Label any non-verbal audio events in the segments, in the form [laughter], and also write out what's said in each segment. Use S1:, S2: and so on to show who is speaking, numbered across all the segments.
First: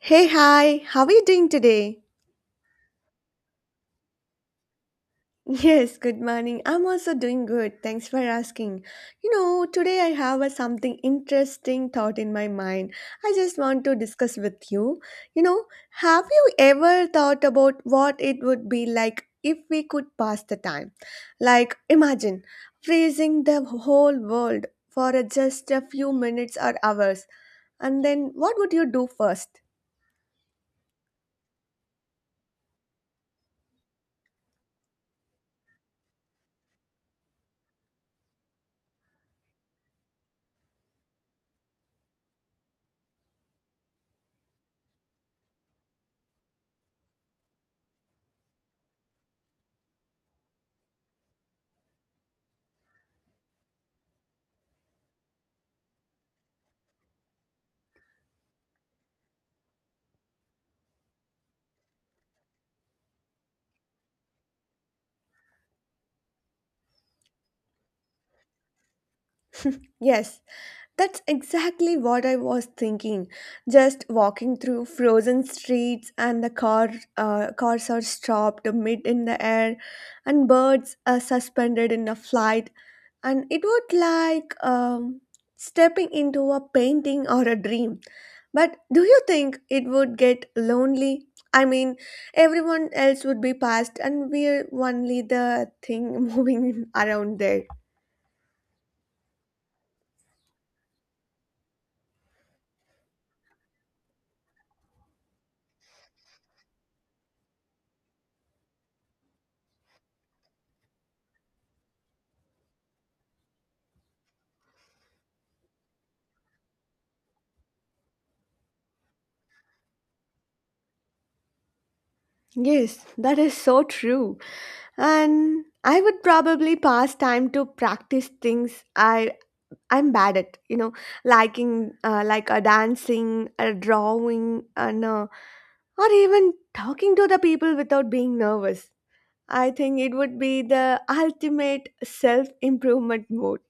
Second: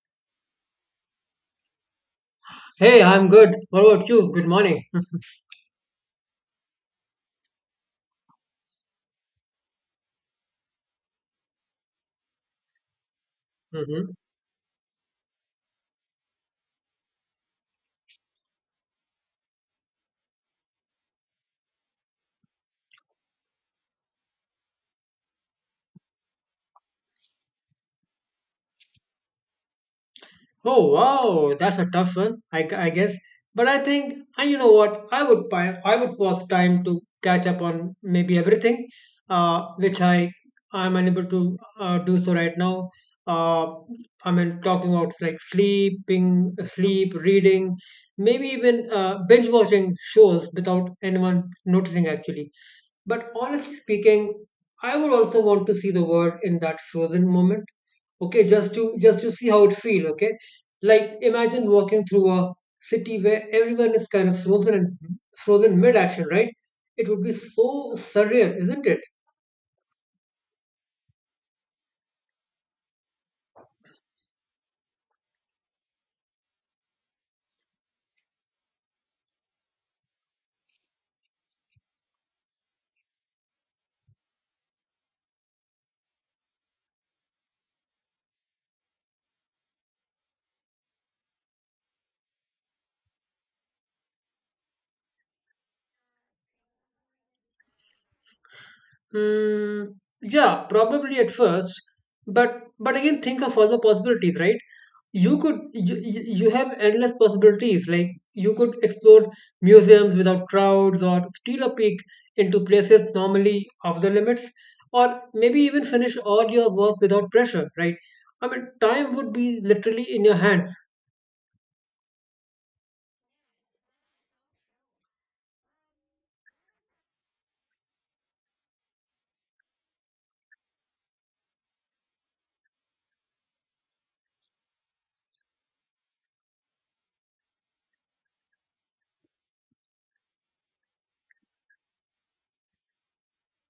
S1: Hey, hi, how are you doing today?
S2: Hey, I'm good. What about you? Good morning.
S1: Yes, good morning. I'm also doing good. Thanks for asking. Today I have a something interesting thought in my mind. I just want to
S2: hmm
S1: discuss with you. You know, have you ever thought about what it would be like if we could pass the time? Like, imagine freezing the whole world for just a few minutes or hours, and then what would you do first?
S2: Oh, wow, that's a tough one, I guess. But I think, and you know what? I would pause time to catch up on maybe everything, which I'm unable to do so right now. Uh, I mean, talking about like sleep, reading, maybe even binge watching shows without anyone noticing actually. But honestly speaking, I would also want to see the world in that frozen moment. Okay, just to see how it feels. Okay, like imagine walking through a city where everyone is kind of frozen mid-action, right? It would be so surreal, isn't it?
S1: Yes. That's exactly what I was thinking. Just walking through frozen streets, and the cars are stopped mid in the air, and birds are suspended in a flight, and it would like stepping into a painting or a dream. But do you think it would get lonely? I mean, everyone else would be past, and we're only the thing [laughs] moving around there.
S2: Hmm. Yeah, probably at first, but again, think of all the possibilities, right? You you have endless possibilities, like you could explore museums without crowds or steal a peek into places normally off the limits, or maybe even finish all your work without pressure, right? I mean, time would be literally in your hands.
S1: Yes, that is so true. And I would probably pass time to practice things I'm bad at. Liking Like a dancing a drawing and or even talking to the people without being nervous. I think it would be the ultimate self improvement mode.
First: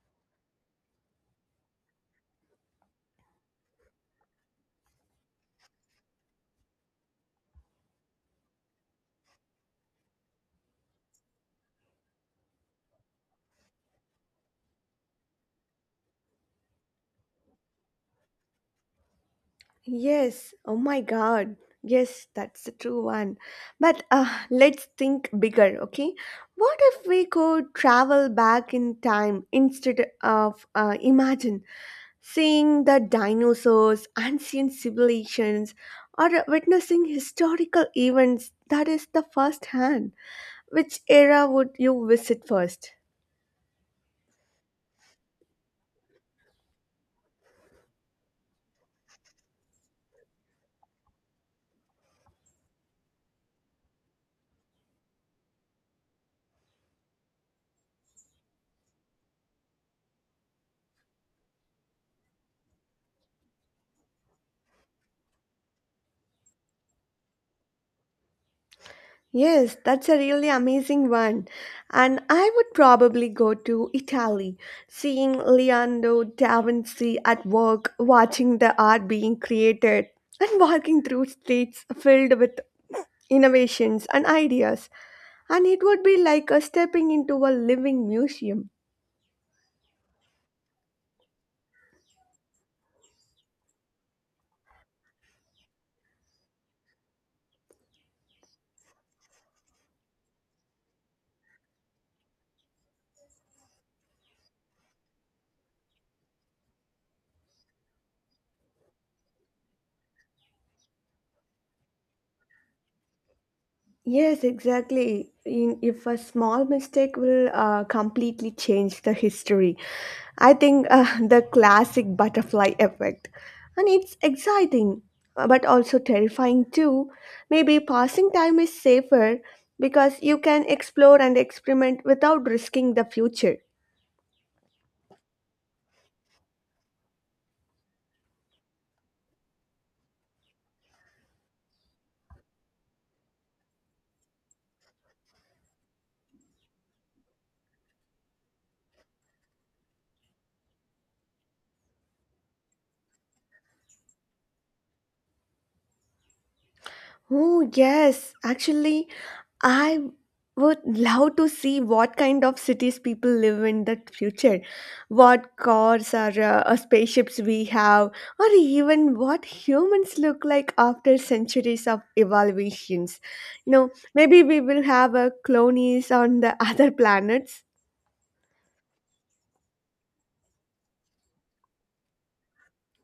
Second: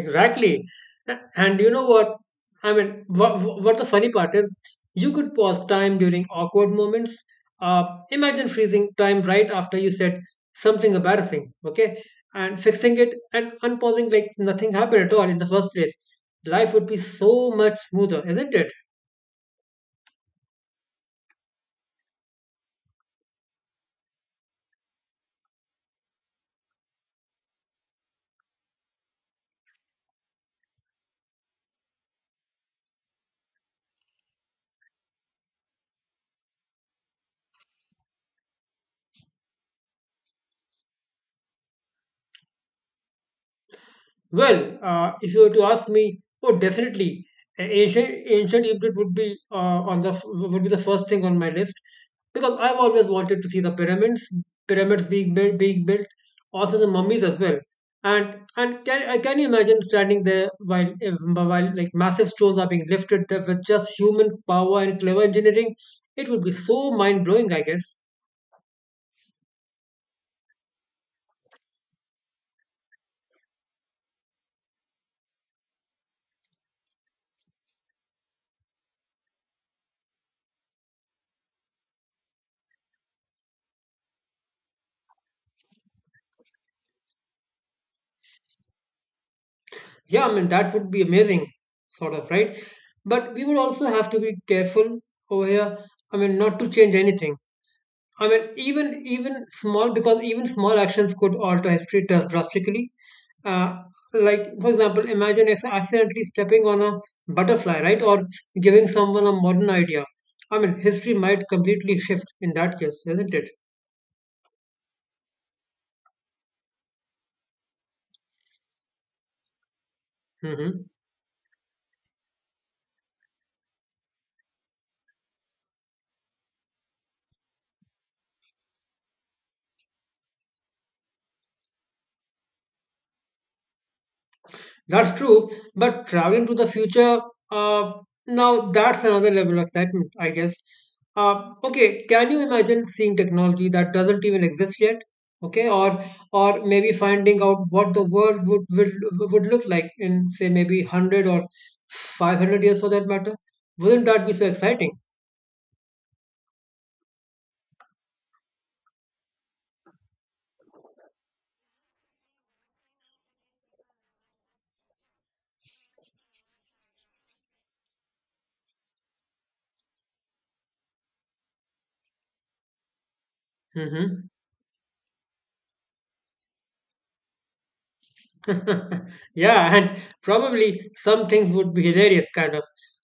S2: Exactly. And you know what? I mean, what the funny part is, you could pause time during awkward moments. Uh, Imagine freezing time right after you said something embarrassing, okay? And fixing it and unpausing like nothing happened at all in the first place. Life would be so much smoother, isn't it?
S1: Yes, oh my god. Yes, that's the true one. But let's think bigger, okay? What if we could travel back in time instead of imagine seeing the dinosaurs, ancient civilizations, or witnessing historical events that is the first hand. Which era would you visit first?
S2: Well, if you were to ask me, oh, definitely, ancient Egypt would be would be the first thing on my list, because I've always wanted to see pyramids being being built, also the mummies as well. And can you imagine standing there while like massive stones are being lifted there with just human power and clever engineering? It would be so mind blowing, I guess.
S1: Yes, that's a really amazing one. And I would probably go to Italy, seeing Leonardo da Vinci at work, watching the art being created, and walking through streets filled with innovations and ideas. And it would be like a stepping into a living museum.
S2: Yeah, I mean, that would be amazing, sort of, right? But we would also have to be careful over here. I mean, not to change anything. I mean, even small, because even small actions could alter history drastically. Uh, like, for example, imagine accidentally stepping on a butterfly, right? Or giving someone a modern idea. I mean, history might completely shift in that case, isn't it?
S1: Yes, exactly. In, if a small mistake will completely change the history, I
S2: hmm
S1: think [laughs] the classic butterfly effect. And it's exciting, but also terrifying too. Maybe passing time is safer because you can explore and experiment without risking the future.
S2: That's true, but traveling to the future, uh, now that's another level of excitement, I guess. Okay, can you imagine seeing technology that doesn't even exist yet? Okay, or maybe finding out what the world would look like in say maybe 100 or 500 years for that matter. Wouldn't that be so exciting?
S1: Oh, yes. Actually, I would love to see what kind of cities people live in the future, what cars or spaceships we have, or even what humans look like after centuries of evolutions. You know,
S2: Mm-hmm.
S1: maybe we will have colonies on the [laughs] other planets.
S2: [laughs] Yeah, and probably some things would be hilarious, kind of.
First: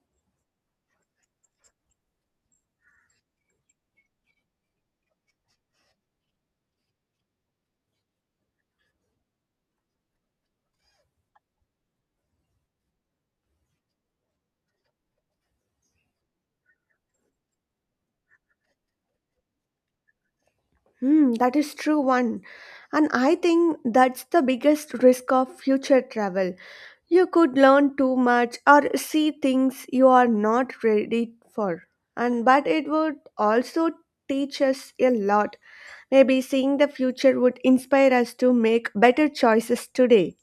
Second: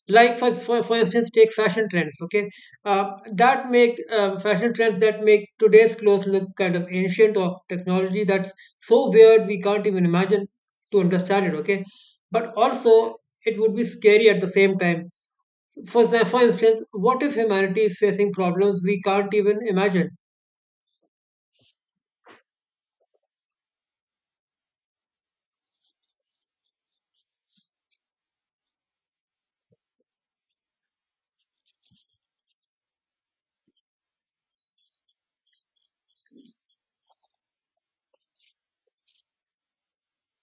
S2: Like for instance, take fashion trends. Okay, uh, that make fashion trends that make today's clothes look kind of ancient, or technology that's so weird we can't even imagine to understand it. Okay, but also it would be scary at the same time. For instance, what if humanity is facing problems we can't even imagine?
S1: Hmm, that is true one. And I think that's the biggest risk of future travel. You could learn too much or see things you are not ready for. And but it would also teach us a lot. Maybe seeing the future would inspire us to make better choices today.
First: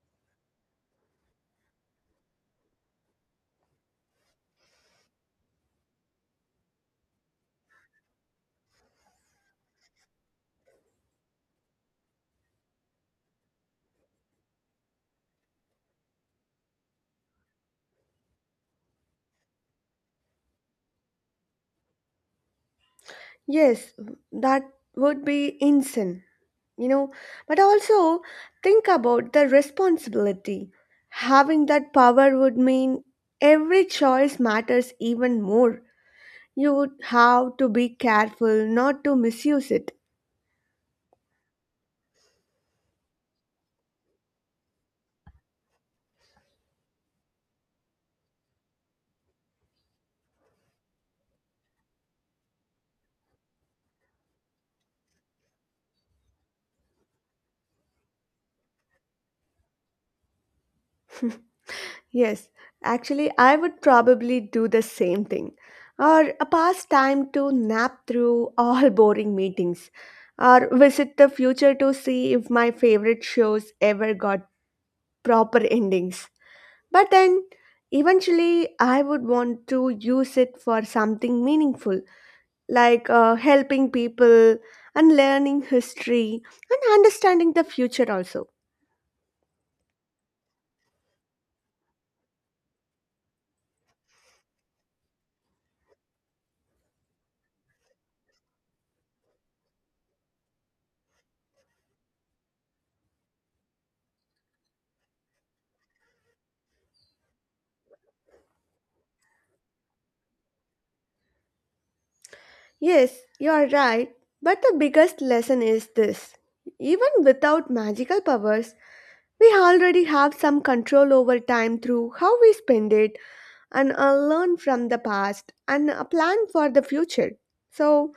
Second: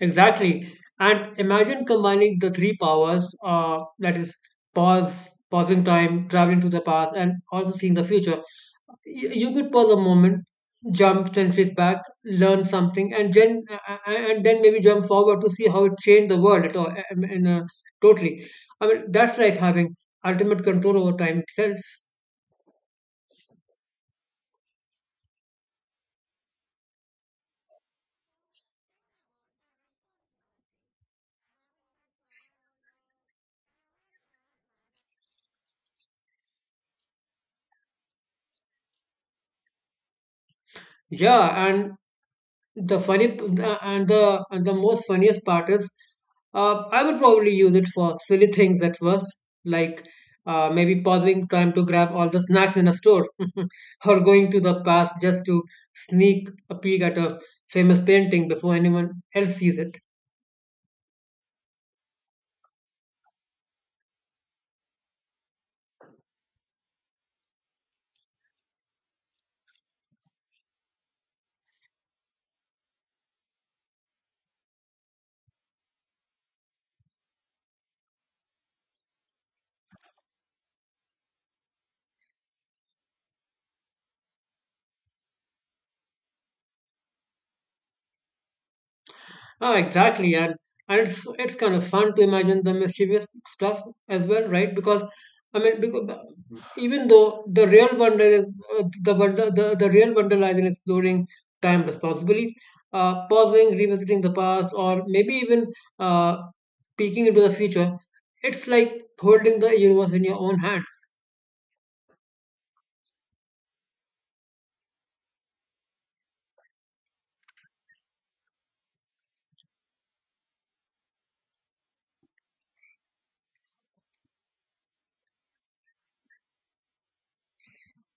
S2: Exactly. And imagine combining the three powers, that is pausing time, traveling to the past, and also seeing the future. You could pause a moment, jump centuries back, learn something, and then and then maybe jump forward to see how it changed the world at all. I mean, totally. I mean, that's like having ultimate control over time itself.
S1: Yes, that would be insane, you know. But also think about the responsibility. Having that power would mean every choice matters even more. You would have to be careful not to misuse it.
S2: Yeah, and the and the most funniest part is, I would probably use it for silly things at first, like maybe pausing time to grab all the snacks in a store, [laughs] or going to the past just to sneak a peek at a famous painting before anyone else sees it.
S1: Yes, actually, I would probably do the same thing or a pastime to nap through all [laughs] boring meetings or visit the future to see if my favorite shows ever got proper endings. But then eventually, I would want to use it for something meaningful like helping people and learning history and understanding the future also.
S2: Oh, exactly, and it's kind of fun to imagine the mischievous stuff as well, right? Because, even though the real wonder is the wonder, the real wonder lies in exploring time responsibly, pausing, revisiting the past, or maybe even uh, peeking into the future. It's like holding the universe in your own hands.
S1: Yes, you are right. But the biggest lesson is this. Even without magical powers, we already have some control over time through how we spend it and learn from the past and plan for the future. So,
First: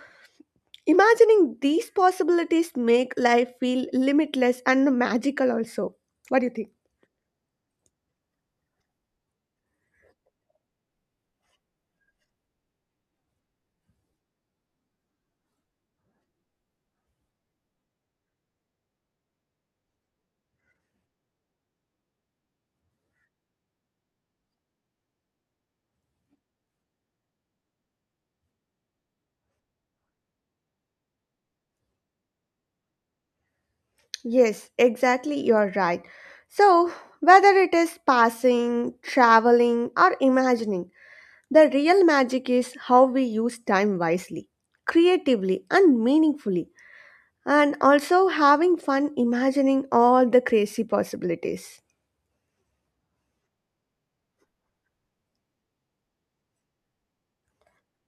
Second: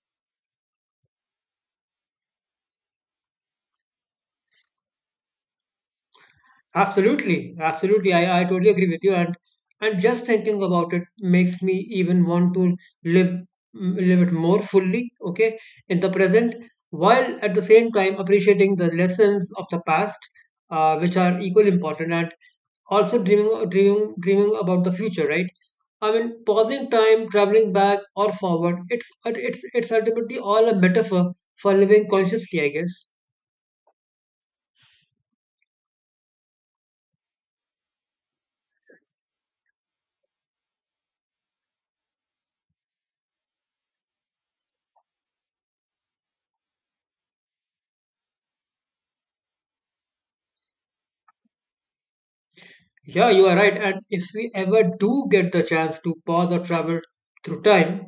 S1: imagining these possibilities make life feel limitless and magical also. What do you think?
S2: Absolutely. I totally agree with you, and just thinking about it makes me even want to live live it more fully. Okay, in the present, while at the same time appreciating the lessons of the past, which are equally important, and also dreaming about the future. Right. I mean, pausing time, traveling back or forward. It's ultimately all a metaphor for living consciously, I guess.
S1: Yes, exactly, you're right. So, whether it is passing, traveling, or imagining, the real magic is how we use time wisely, creatively, and meaningfully, and also having fun imagining all the crazy possibilities.
S2: Yeah, you are right. And if we ever do get the chance to pause or travel through time,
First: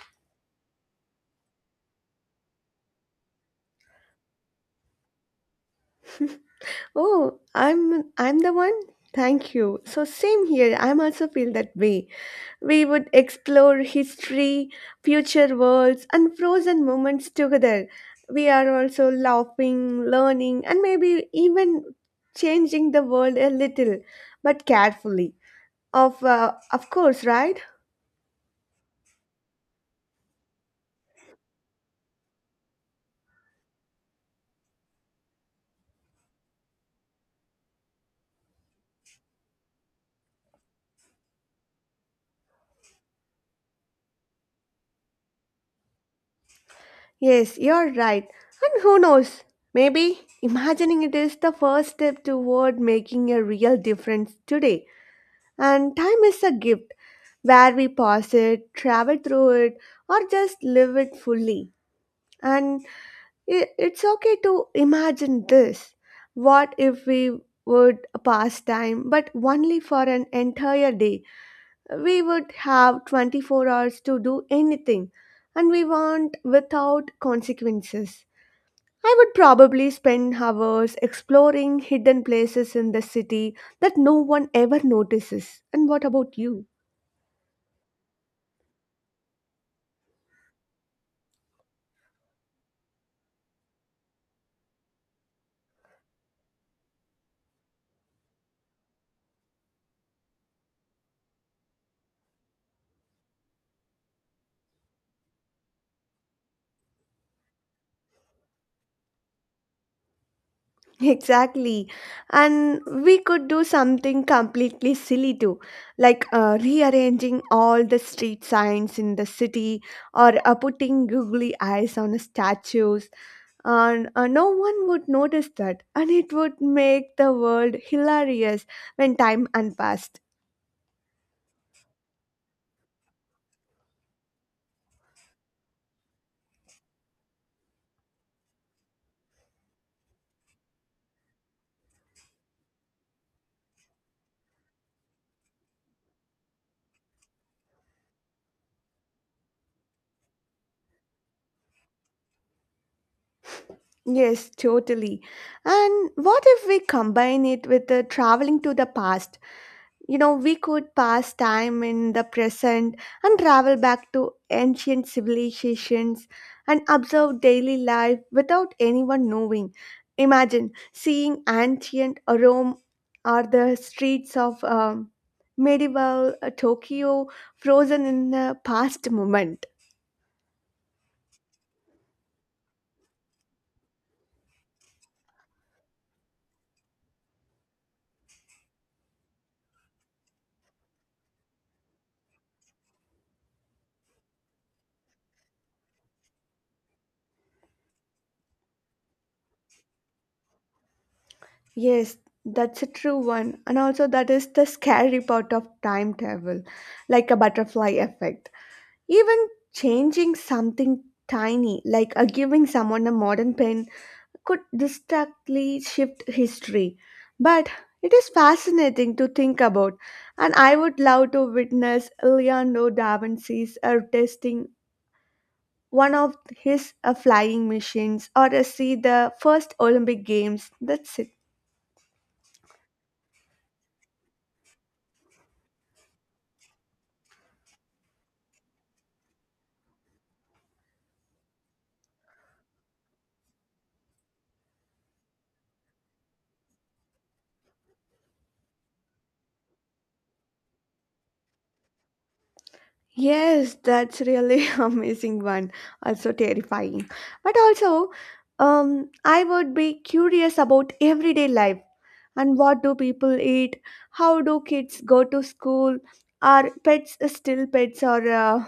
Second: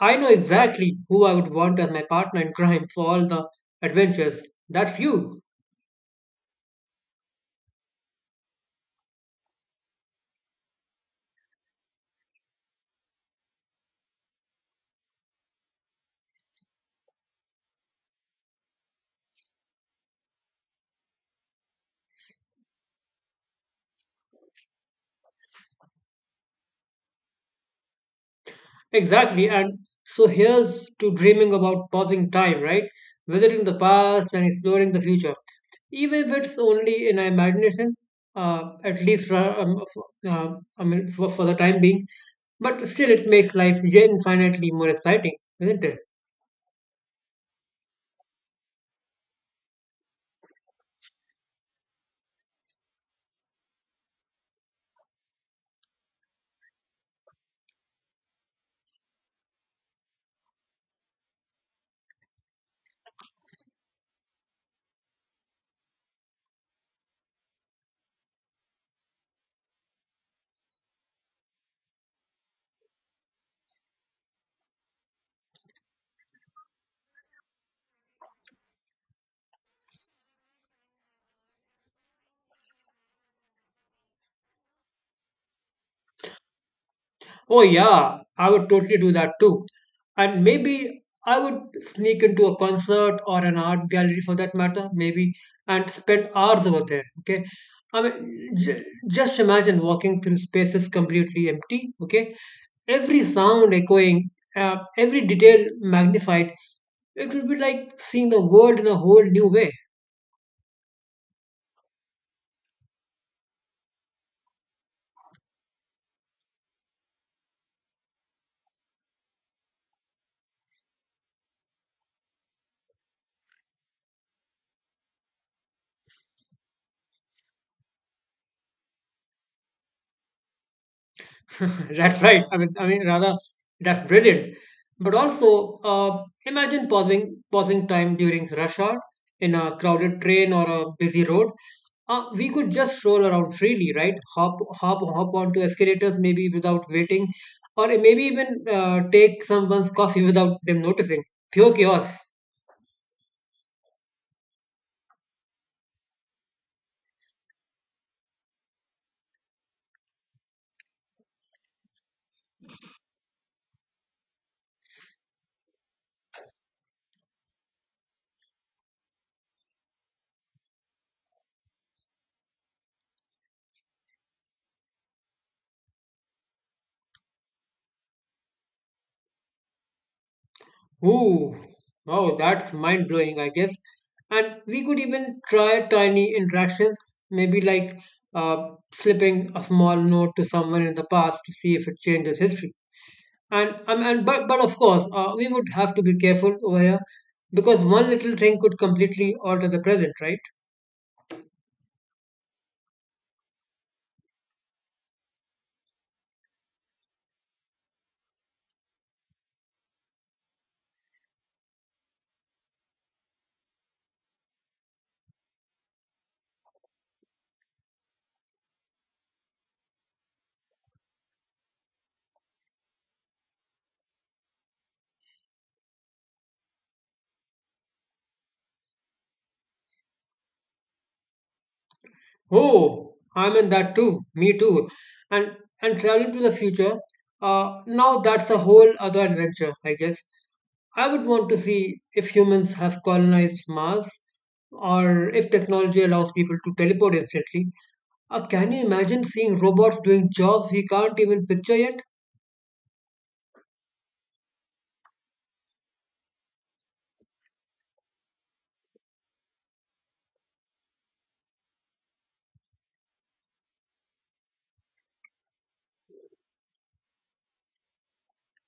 S2: I know exactly who I would want as my partner in crime for all the adventures. That's you.
S1: Oh, I'm the one. Thank you. So same here. I'm also feel that way. We would explore history, future worlds, and frozen moments together. We are also laughing, learning, and maybe even changing the world a little, but carefully. Of course, right?
S2: Exactly. And so here's to dreaming about pausing time, right? Visiting the past and exploring the future. Even if it's only in our imagination, at least for, I mean, for the time being, but still it makes life infinitely more exciting, isn't it?
S1: Yes, you're right. And who knows? Maybe imagining it is the first step toward making a real difference today. And time is a gift where we pass it, travel through it, or just live it fully. And it's okay to imagine this. What if we would pass time, but only for an entire day? We would have 24 hours to do anything and we want without consequences. I would probably spend hours exploring hidden places in the city that no one ever notices. And what about you? [laughs]
S2: Oh, yeah, I would totally do that too. And maybe I would sneak into a concert or an art gallery for that matter, maybe, and spend hours over there. Okay. I mean, just imagine walking through spaces completely empty. Okay. Every sound echoing, every detail magnified. It would be like seeing the world in a whole new way.
S1: Exactly. And we could do something completely silly too, like rearranging all the street signs in the city or putting googly eyes on statues and no one would notice that, and it would make the world hilarious when time unpassed.
S2: [laughs] That's right. I mean, rather, that's brilliant. But also, imagine pausing time during rush hour in a crowded train or a busy road. We could just stroll around freely, right? Hop onto escalators, maybe without waiting, or maybe even take someone's coffee [laughs] without them noticing. Pure chaos.
S1: Yes, totally. And what if we combine it with the traveling to the past? You know, we could pass time in the present and travel back to ancient civilizations and observe daily life without anyone knowing. Imagine seeing ancient Rome or the streets of medieval Tokyo frozen in a past moment.
S2: Ooh, wow, that's mind blowing, I guess. And we could even try tiny interactions, maybe like uh, slipping a small note to someone in the past to see if it changes history. And But of course, we would have to be careful over here, because one little thing could completely alter the present, right?
S1: Yes, that's a true one. And also, that is the scary part of time travel, like a butterfly effect. Even changing something tiny, like giving someone a modern pen, could distinctly shift history. But it is fascinating to think about, and I would love to witness Leonardo da Vinci's testing one of his flying machines or see the first Olympic Games. That's it.
S2: Oh, I'm in that too. Me too. And traveling to the future. Now that's a whole other adventure, I guess. I would want to see if humans have colonized Mars, or if technology allows people to teleport instantly. Or can you imagine seeing robots doing jobs we can't even picture yet?
S1: Yes, that's really [laughs] amazing one. Also terrifying. But also, I would be curious about everyday life, and what do people eat, how do kids go to school, are pets still pets, or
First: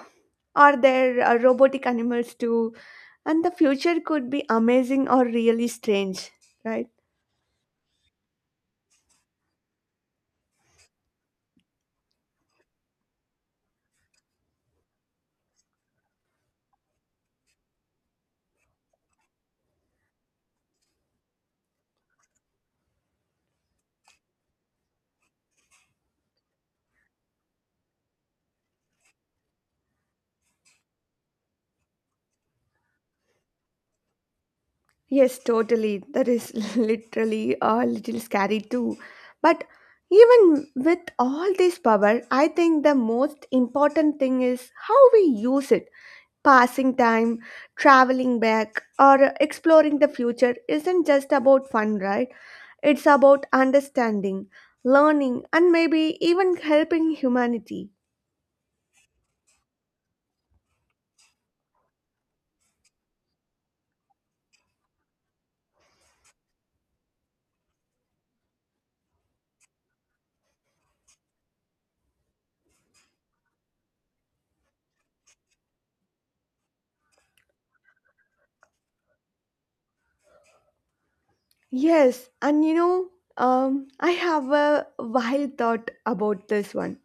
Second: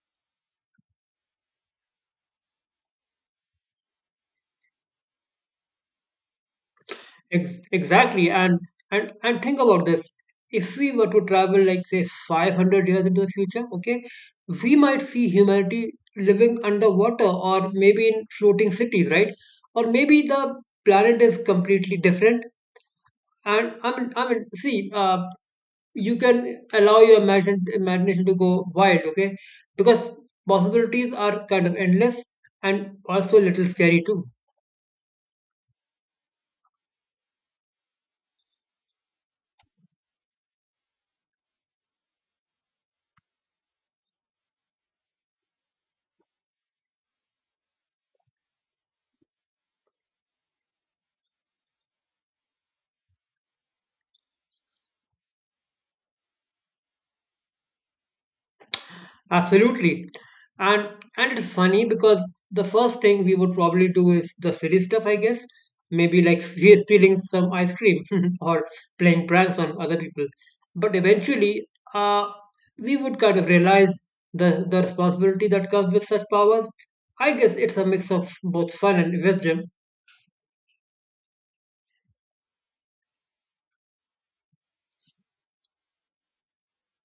S1: are there robotic animals too, and the future could be amazing or really strange, right?
S2: Exactly, and think about this. If we were to travel, like say, 500 years into the future, okay, we might see humanity living underwater, or maybe in floating cities, right? Or maybe the planet is completely different. And I mean, see, you can allow your imagination to go wild. Okay, because possibilities are kind of endless, and also a little scary too.
S1: Yes, totally, that is [laughs] literally a little scary too. But even with all this power, I think the most important thing is how we use it. Passing time, traveling back, or exploring the future isn't just about fun, right? It's about understanding, learning, and maybe even helping humanity.
S2: Absolutely. And it's funny because the first thing we would probably do is the silly stuff, I guess, maybe like stealing some ice cream [laughs] or playing pranks on other people. But eventually, uh, we would kind of realize the responsibility that comes with such powers. I guess it's a mix of both fun and wisdom.
S1: Yes, and you know, I have a wild thought about this one.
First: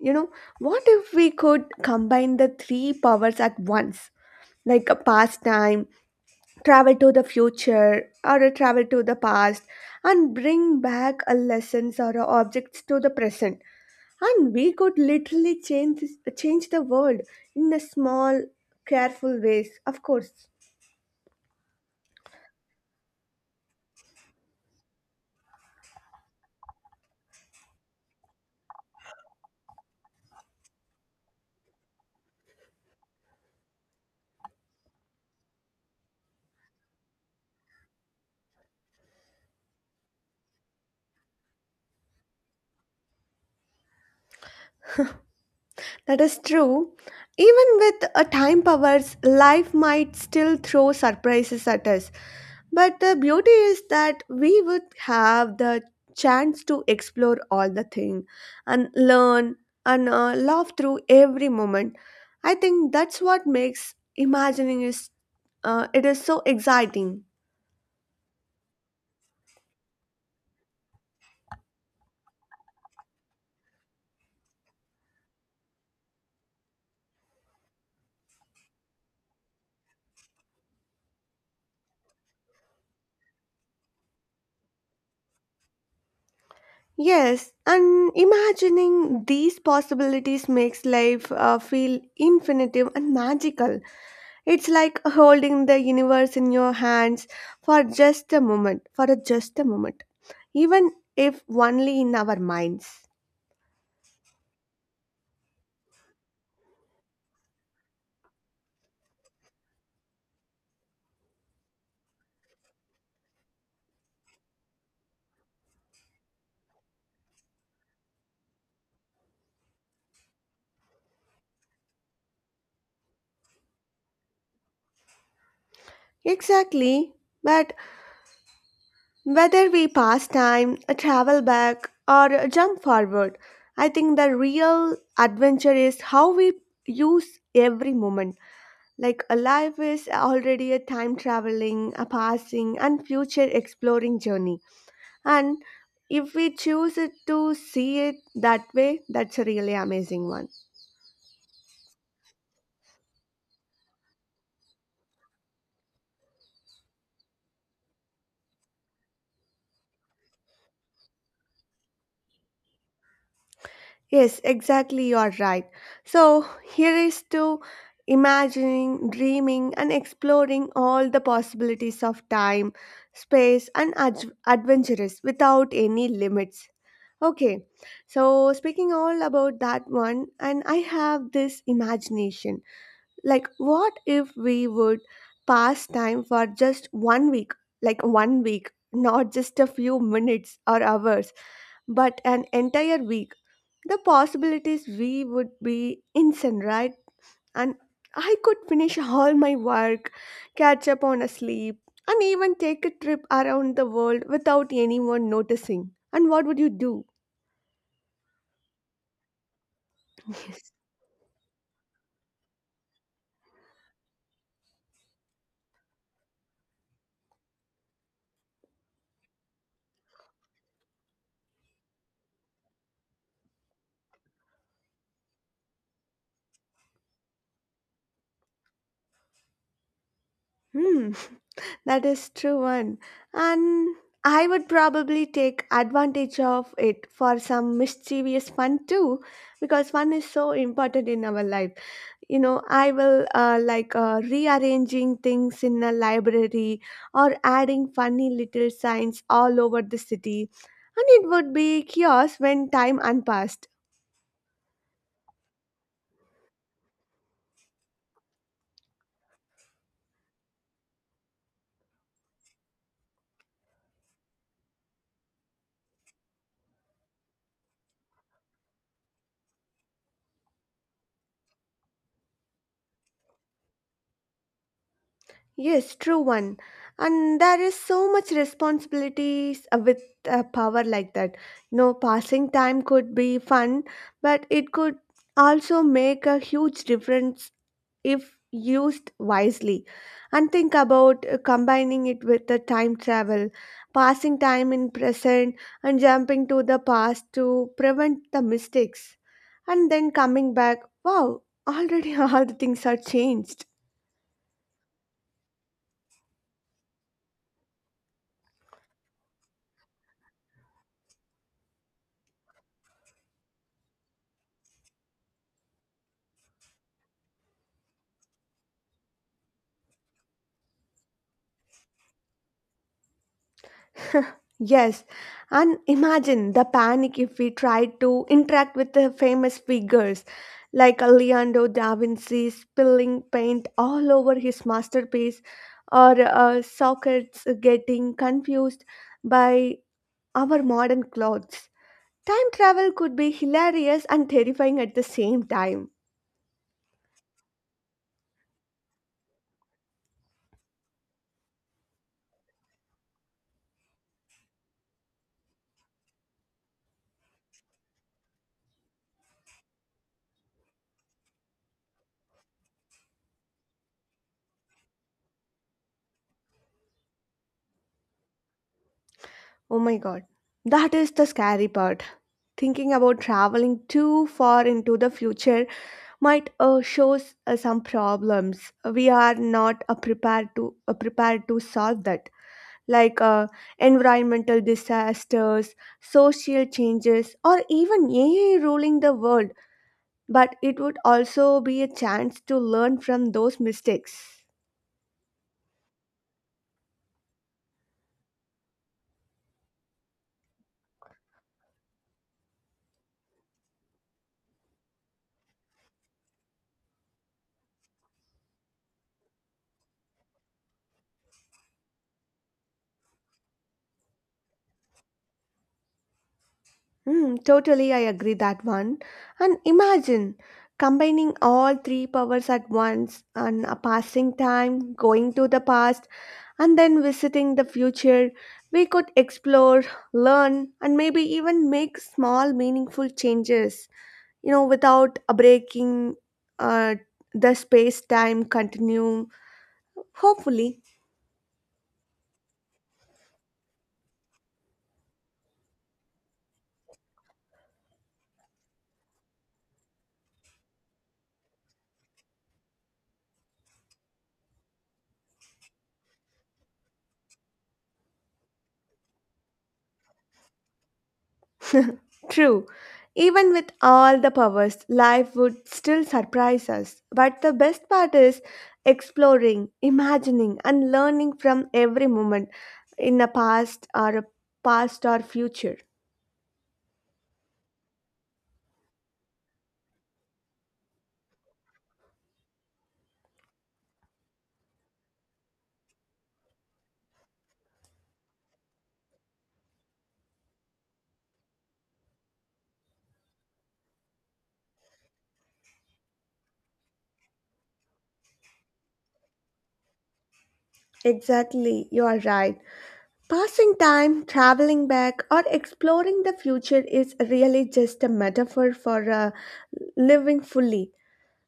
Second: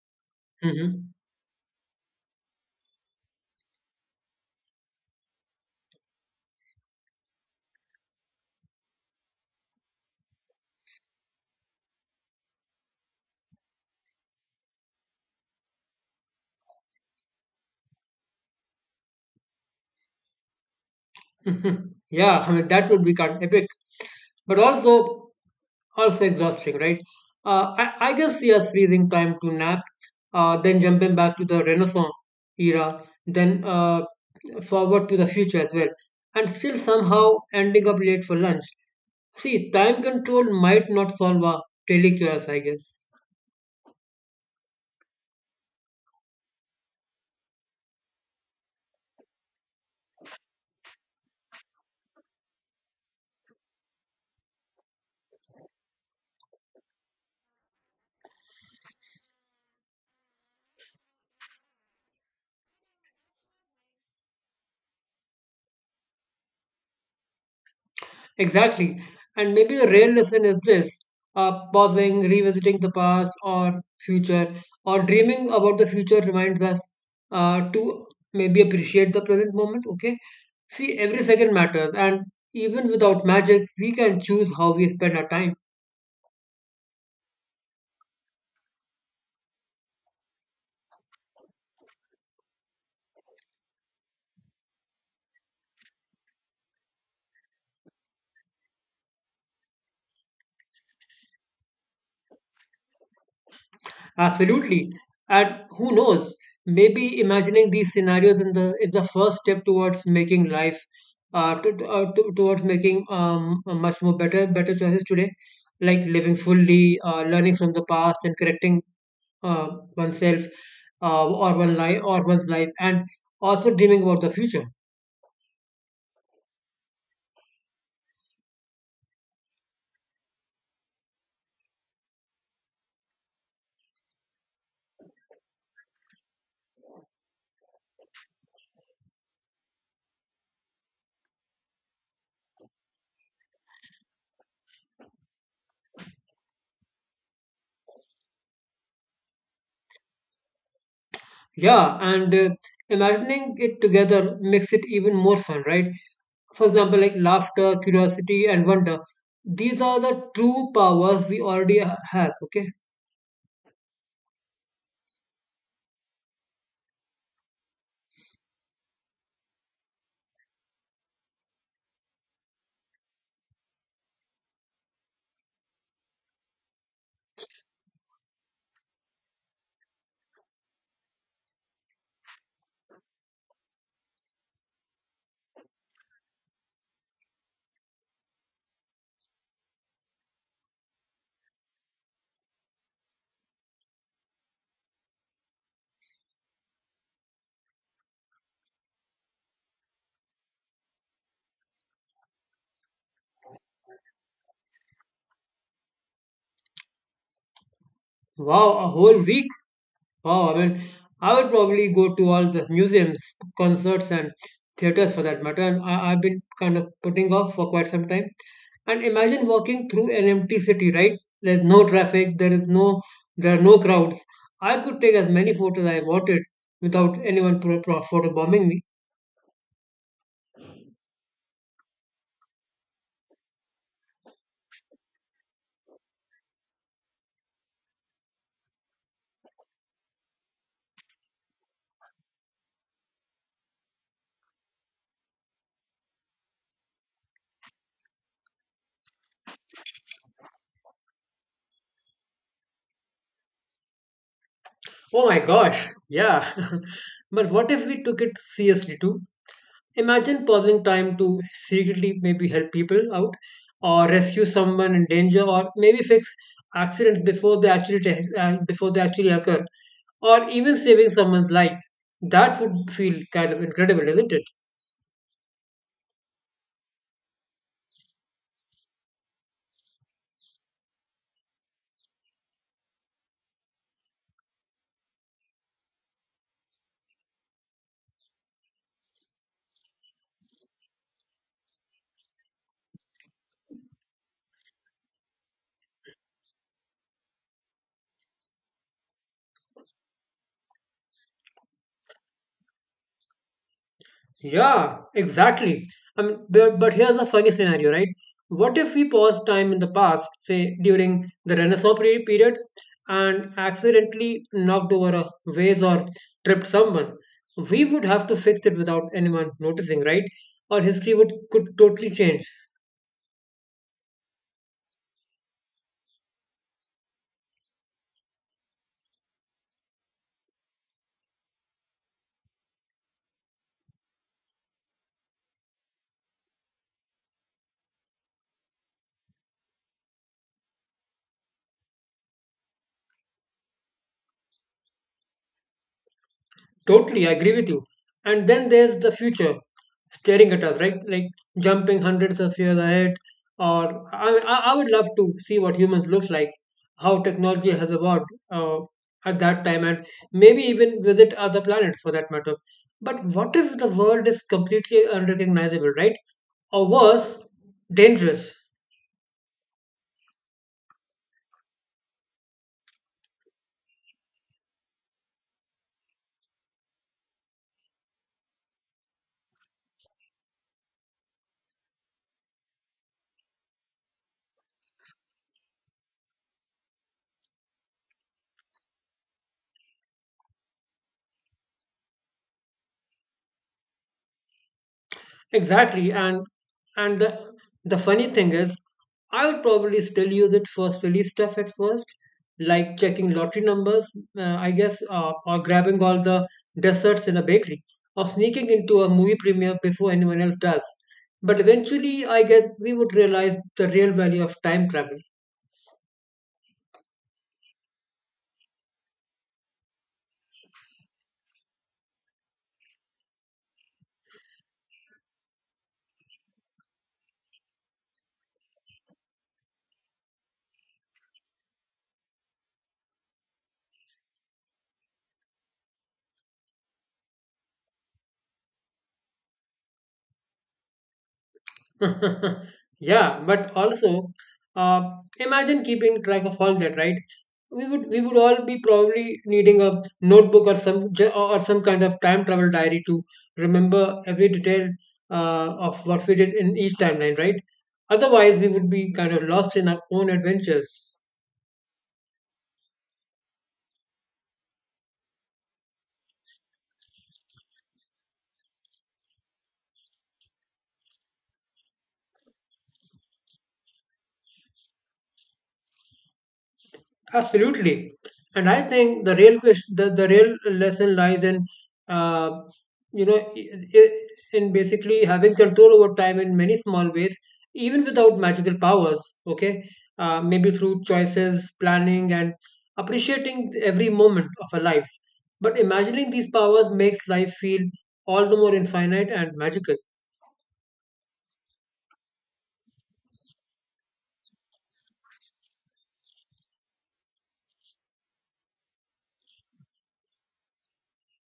S1: You know, what if
S2: hmm
S1: we could combine the three powers at once? Like a pastime, travel to the future, or a travel to the past, and bring back a lessons or a objects to the present. And we could literally change the world in a small, careful ways. Of course,
S2: [laughs] yeah, I mean, that would be kind of epic, but also exhausting, right? I guess yes, freezing time to nap, then jumping back to the Renaissance era, then forward to the future as well, and still somehow ending up late for lunch. See, time control might not solve our daily chaos, I guess.
S1: that is true. Even with a time powers, life might still throw surprises at us. But the beauty is that we would have the chance to explore all the thing and learn and laugh through every moment. I think that's what makes imagining is it is so exciting.
S2: Exactly. And maybe the real lesson is this: pausing, revisiting the past or future, or dreaming about the future reminds us to maybe appreciate the present moment. Okay. See, every second matters. And even without magic, we can choose how we spend our time.
S1: Yes, and imagining these possibilities makes life feel infinitive and magical. It's like holding the universe in your hands for just a moment, for just a moment, even if only in our minds.
S2: Absolutely. And who knows, maybe imagining these scenarios in the is the first step towards making life, towards making a much more better choices today, like living fully, learning from the past, and correcting uh, oneself, or one life or one's life, and also dreaming about the future.
S1: Exactly, but whether we pass time, travel back, or jump forward, I think the real adventure is how we use every moment. Like a life is already a time traveling, a passing, and future exploring journey. And if we choose it to see it that way, that's a really amazing one.
S2: Yeah, and imagining it together makes it even more fun, right? For example, like laughter, curiosity, and wonder. These are the true powers we already have. Okay.
S1: Yes, exactly, you are right. So here is to imagining, dreaming, and exploring all the possibilities of time, space, and adventurous without any limits. Okay, so speaking all about that one, and I have this imagination. Like, what if we would pass time for just 1 week? Like, 1 week, not just a few minutes or hours, but an entire week. The possibilities we would be insane, right? And I could finish all my work, catch up on a sleep, and even take a trip around the world without anyone noticing. And what would you do?
S2: Wow, a whole week. Oh,
S1: [laughs]
S2: I mean, I would probably go to all the museums, concerts, and theaters for that matter. I've been kind of putting off for quite some time. And imagine walking through an empty city, right? There's no traffic, there is no, There are no crowds. I could take as many photos I wanted without anyone photo bombing me.
S1: Hmm. That is true one. And I would probably take advantage of it for some mischievous fun too, because fun is so important in our life. You know, I will like rearranging things in a library or adding funny little signs all over the city. And it would be chaos when time unpassed.
S2: Oh my gosh, yeah. [laughs] But what if we took it seriously too? Imagine pausing time to secretly maybe help people out or rescue someone in danger or maybe fix accidents before they actually before they actually occur or even saving someone's life. That would feel kind of incredible, isn't it?
S1: Yes, true one. And there is so much responsibilities with a power like that. You know, passing time could be fun, but it could also make a huge difference if used wisely. And think about combining it with the time travel, passing time in present and jumping to the past to prevent the mistakes. And then coming back, wow, already [laughs] all the things are changed.
S2: Yeah, exactly. I mean, but here's a funny scenario, right? What if we pause time in the past, say during the period, and accidentally knocked over a vase or tripped someone? We would have to fix it without anyone noticing, right? Or history would could totally change.
S1: Yes, and imagine the panic if we tried to interact with the famous figures like Leonardo da Vinci spilling paint all over his masterpiece or Socrates getting confused by our modern clothes. Time travel could be hilarious and terrifying at the same time.
S2: Totally, I agree with you. And then there's the future staring at us, right? Like jumping hundreds of years ahead. Or I would love to see what humans look like, how technology has evolved at that time, and maybe even visit other planets for that matter. But what if the world is completely unrecognizable, right? Or worse, dangerous?
S1: Oh my god, that is the scary part. Thinking about traveling too far into the future might shows some problems we are not prepared to solve that like environmental disasters, social changes, or even ai ruling the world, but it would also be a chance to learn from those mistakes.
S2: Exactly, and the funny thing is, I would probably still use it for silly stuff at first, like checking lottery numbers, or grabbing all the desserts in a bakery, or sneaking into a movie premiere before anyone else does. But eventually, I guess we would realize the real value of time travel.
S1: Hmm, totally, I agree that one. And imagine combining all three powers at once and passing time, going to the past. And then visiting the future, we could explore, learn, and maybe even make small, meaningful changes, without breaking uh, the space time continuum. Hopefully,
S2: [laughs] Yeah, but also, uh, imagine keeping track of all that, right? We would all be probably needing a notebook or some kind of time travel diary to remember every detail of what we did in each timeline, right? Otherwise, we would be kind of lost in our own adventures.
S1: true. Even with all the powers, life would still surprise us. But the best part is exploring, imagining, and learning from every moment in the past or future.
S2: Absolutely. And I think the real question, the real lesson lies in, uh, you know, i- i- in basically having control over time in many small ways, even without magical powers. Okay. Maybe through choices, planning, and appreciating every moment of our lives. But imagining these powers makes life feel all the more infinite and magical.
S1: Exactly, you are right. Passing time, traveling back, or exploring the future is really just a metaphor for living fully,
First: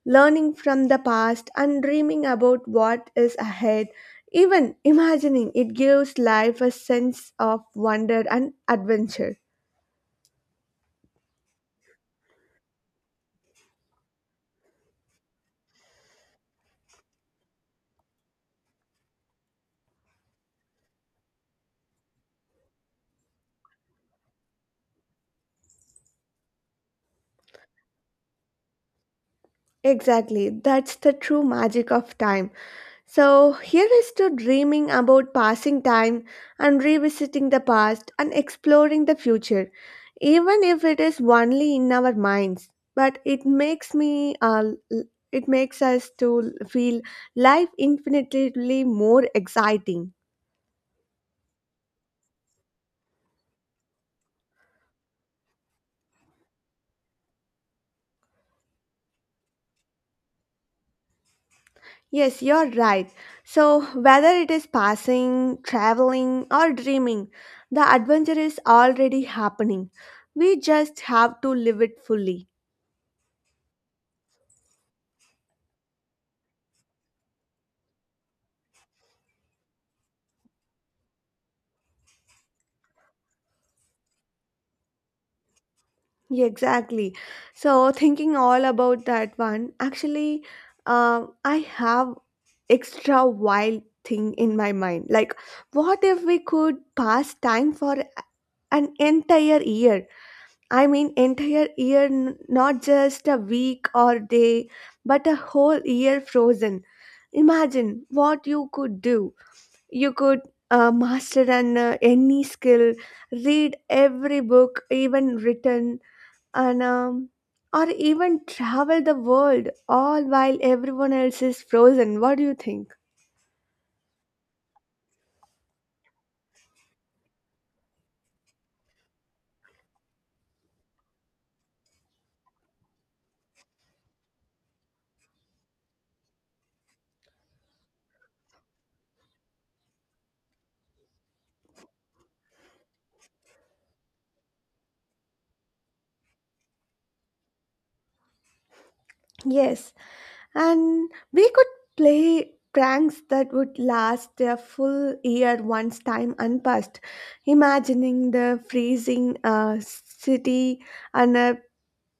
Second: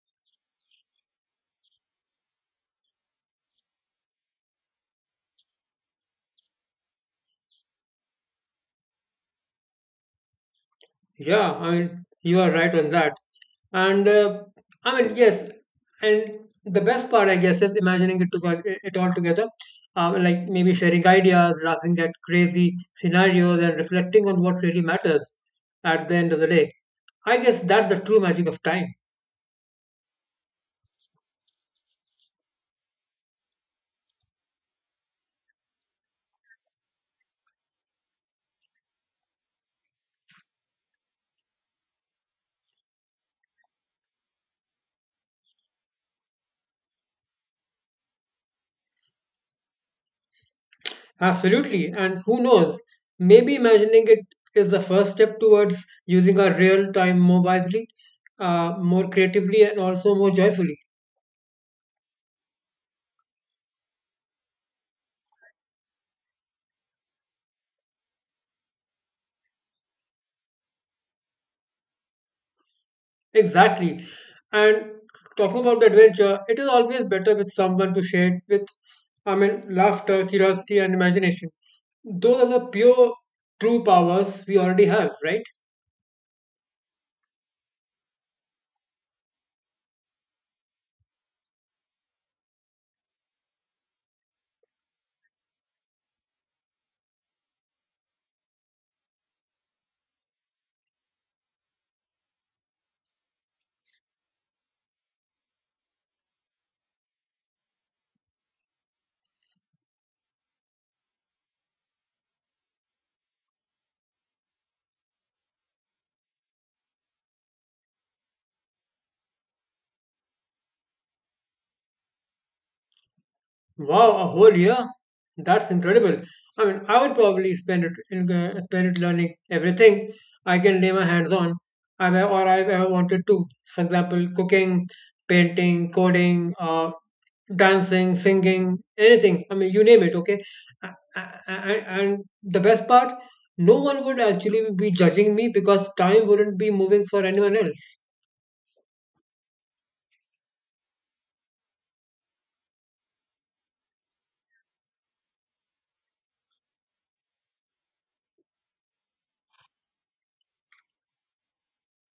S1: learning from the past, and dreaming about what is ahead. Even imagining it gives life a sense of wonder and adventure.
S2: Yeah, I mean, you are right on that. And I mean, yes, and the best part, I guess, is imagining it, to, it all together. Like maybe sharing ideas, laughing at crazy scenarios, and reflecting on what really matters at the end of the day. I guess that's the true magic of time.
S1: Exactly, that's the true magic of time. So here is to dreaming about passing time and revisiting the past and exploring the future, even if it is only in our minds. But it makes us to feel life infinitely more exciting.
S2: Absolutely. And who knows? Maybe imagining it is the first step towards using our real time more wisely, more creatively, and also more joyfully.
S1: Yes, you're right. So whether it is passing, traveling, or dreaming, the adventure is already happening. We just have to live it fully.
S2: Exactly. And talking about the adventure, it is always better with someone to share it with. I mean, laughter, curiosity, and imagination. Those are the pure, true powers we already have, right?
S1: Yeah, exactly. So thinking all about that one, actually, I have extra wild thing in my mind. Like, what if we could pass time for an entire year? I mean, entire year, not just a week or day, but a whole year frozen. Imagine what you could do. You could master an any skill, read every book, even written, and or even travel the world all while everyone else is frozen. What do you think?
S2: Wow, a whole year? That's incredible. I mean, I would probably spend it learning everything I can lay my hands on, I've ever wanted to. For example, cooking, painting, coding, dancing, singing, anything. I mean, you name it, okay? And the best part, no one would actually be judging me because time wouldn't be moving for anyone else.
S1: Yes, and we could play pranks that would last a full year once time unpassed. Imagining the freezing city and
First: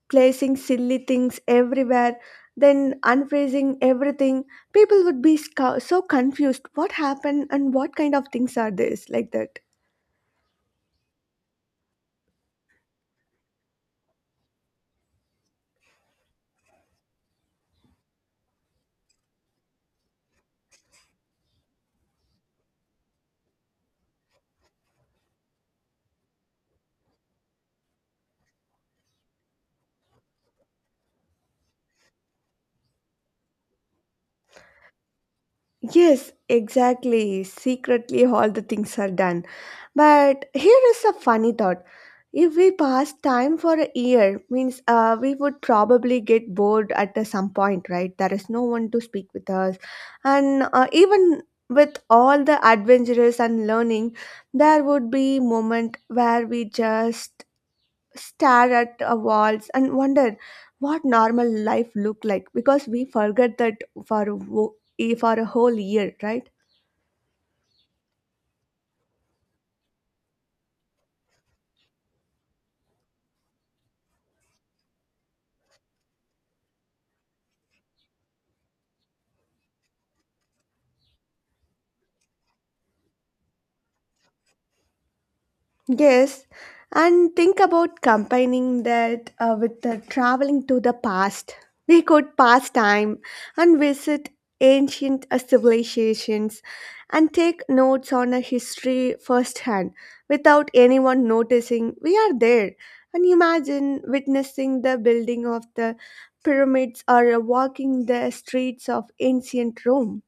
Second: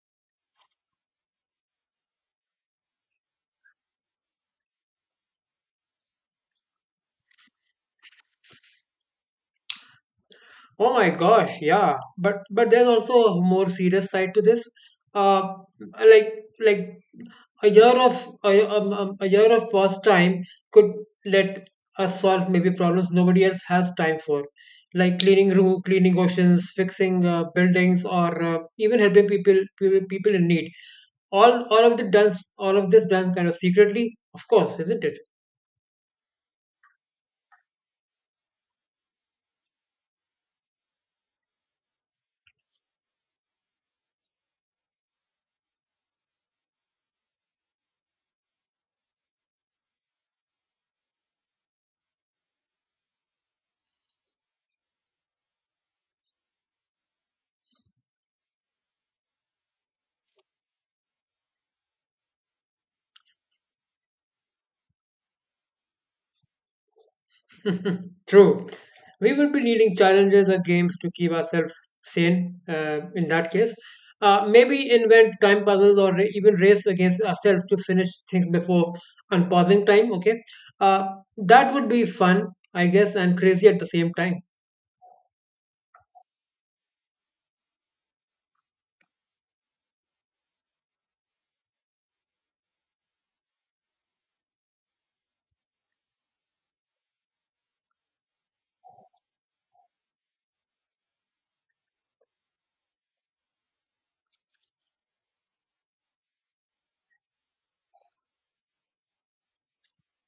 S1: placing silly things everywhere, then unfreezing everything. People would be so confused. What happened and what kind of things are this like that?
S2: Oh my gosh, yeah. But there's also a more serious side to this. Uh, like like a a year of pause time could let us solve maybe problems nobody else has time for, like cleaning room, cleaning oceans, fixing buildings, or even helping people, people in need. All of this done kind of secretly, of course, isn't it?
S1: Yes, exactly. Secretly, all the things are done. But here is a funny thought. If we pass time for a year, means we would probably get bored at some point, right? There is no one to speak with us. And even with all the adventures and learning, there would be moment where we just stare at our walls and wonder what normal life looked like because we forget that for, for a whole year, right?
S2: [laughs] True. We would be needing challenges or games to keep ourselves sane in that case. Maybe invent time puzzles or even race against ourselves to finish things before unpausing time. Okay. Uh, that would be fun, I guess, and crazy at the same time.
S1: Yes, and think about combining that with the traveling to the past. We could pass time and visit ancient civilizations and take notes on a history firsthand without anyone noticing we are there. And imagine witnessing the building of the pyramids or walking the streets of ancient Rome.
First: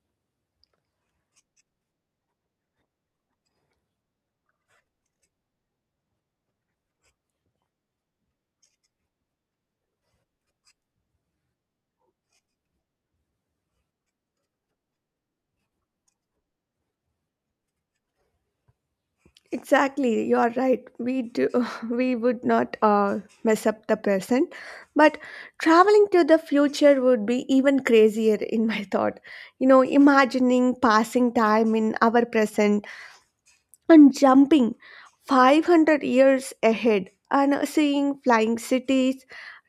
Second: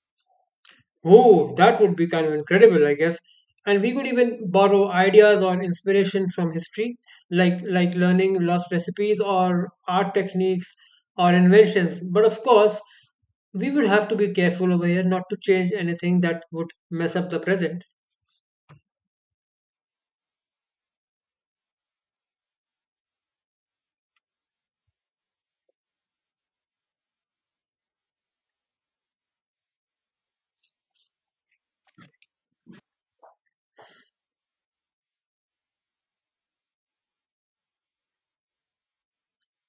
S2: Oh, that would be kind of incredible, I guess. And we could even borrow ideas or inspiration from history, like learning lost recipes or art techniques or inventions. But of course, we would have to be careful over here not to change anything that would mess up the present.
S1: Exactly, you are right. We do, [laughs] we would not mess up the present, but traveling to the future would be even crazier [laughs] in my thought. You know, imagining passing time in our present and jumping 500 years ahead and seeing flying cities,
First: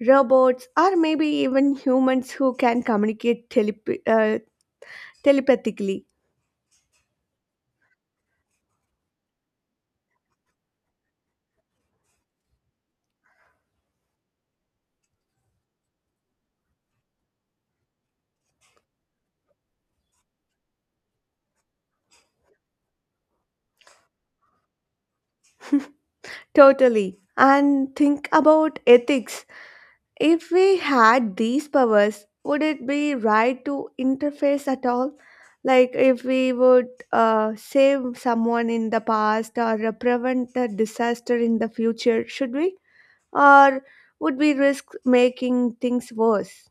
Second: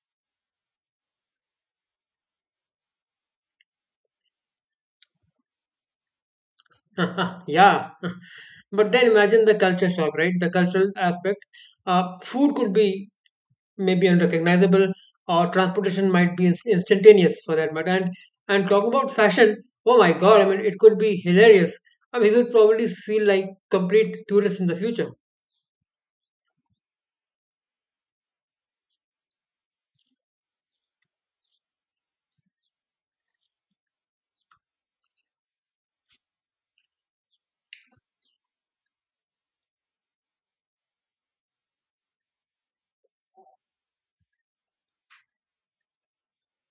S1: robots, or maybe even humans who can communicate telepathically.
S2: [laughs] Yeah. [laughs] But then imagine the culture shock, right? The cultural aspect. Food could be may be unrecognizable or transportation might be instantaneous for that matter, and talking about fashion, oh my god, I mean it could be hilarious. I mean we would probably feel like complete tourists in the future.
S1: Totally. And think about ethics. If we had these powers, would it be right to interface at all? Like if we would save someone in the past or prevent a disaster in the future, should we? Or would we risk making things worse?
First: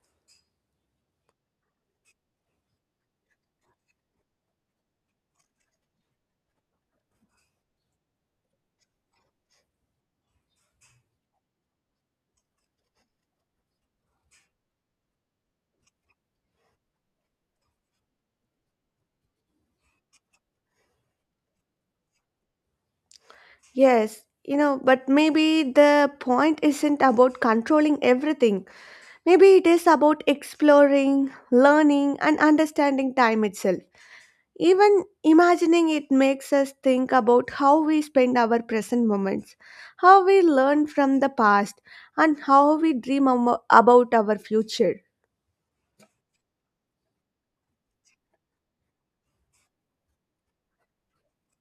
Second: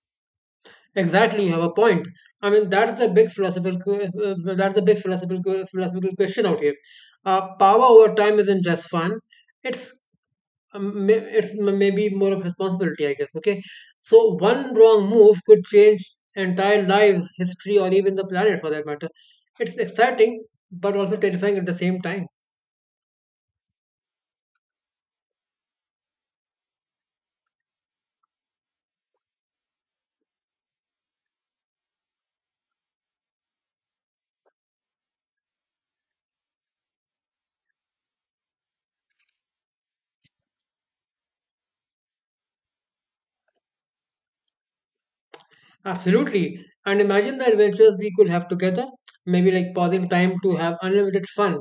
S2: Exactly, you have a point. I mean that's the big philosophical, philosophical question out here. Power over time isn't just fun, it's maybe more of responsibility, I guess. Okay, so one wrong move could change entire lives, history, or even the planet for that matter. It's exciting, but also terrifying at the same time.
S1: Yes, you know, but maybe the point isn't about controlling everything. Maybe it is about exploring, learning, and understanding time itself. Even imagining it makes us think about how we spend our present moments, how we learn from the past, and how we dream about our future.
S2: Absolutely, and imagine the adventures we could have together. Maybe like pausing time to have unlimited fun,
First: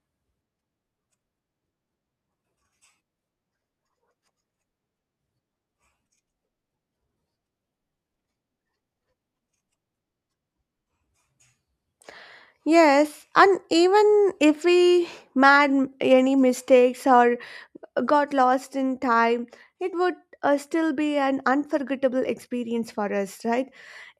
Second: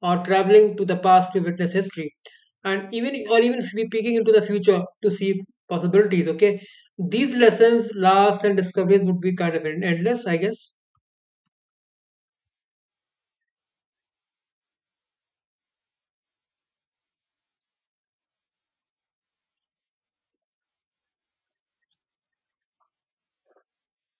S2: or traveling to the past to witness history, and even be peeking into the future to see possibilities. Okay, these lessons, laughs, and discoveries would be kind of endless, I guess.
S1: Yes, and even if we made any mistakes or got lost in time, it would still be an unforgettable experience for us, right?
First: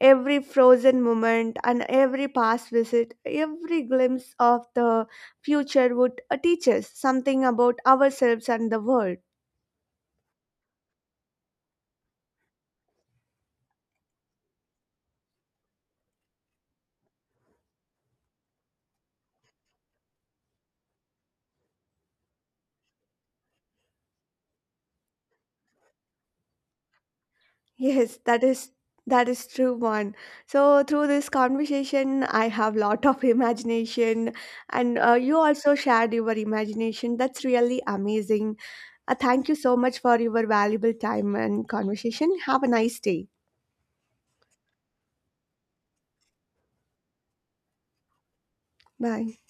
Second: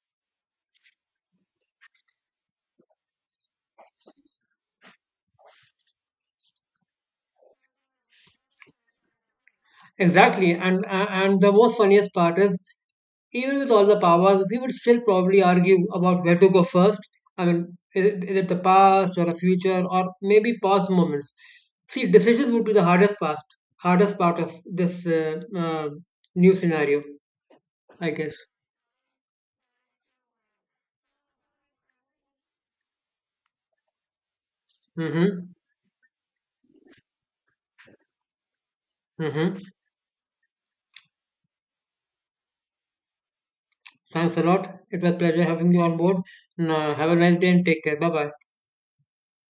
S1: Every frozen moment and every past visit, every glimpse of the future would teach us something about ourselves and the world. [laughs]
S2: Exactly, and the most funniest part is even with all the powers, we would still probably argue about where to go first. I mean, is it the past or the future or maybe past moments? See, decisions would be the hardest part of this new scenario, I
S1: Yes,
S2: guess.
S1: that is true one. So through this conversation, I have lot of imagination, and you
S2: Mm-hmm.
S1: also shared your imagination. That's really amazing. Thank you
S2: Mm-hmm.
S1: so much for your valuable time and conversation. Have a nice day.
S2: Thanks a lot. It was a pleasure having you on board. Now, have a nice day and take care. Bye bye.
S1: Bye.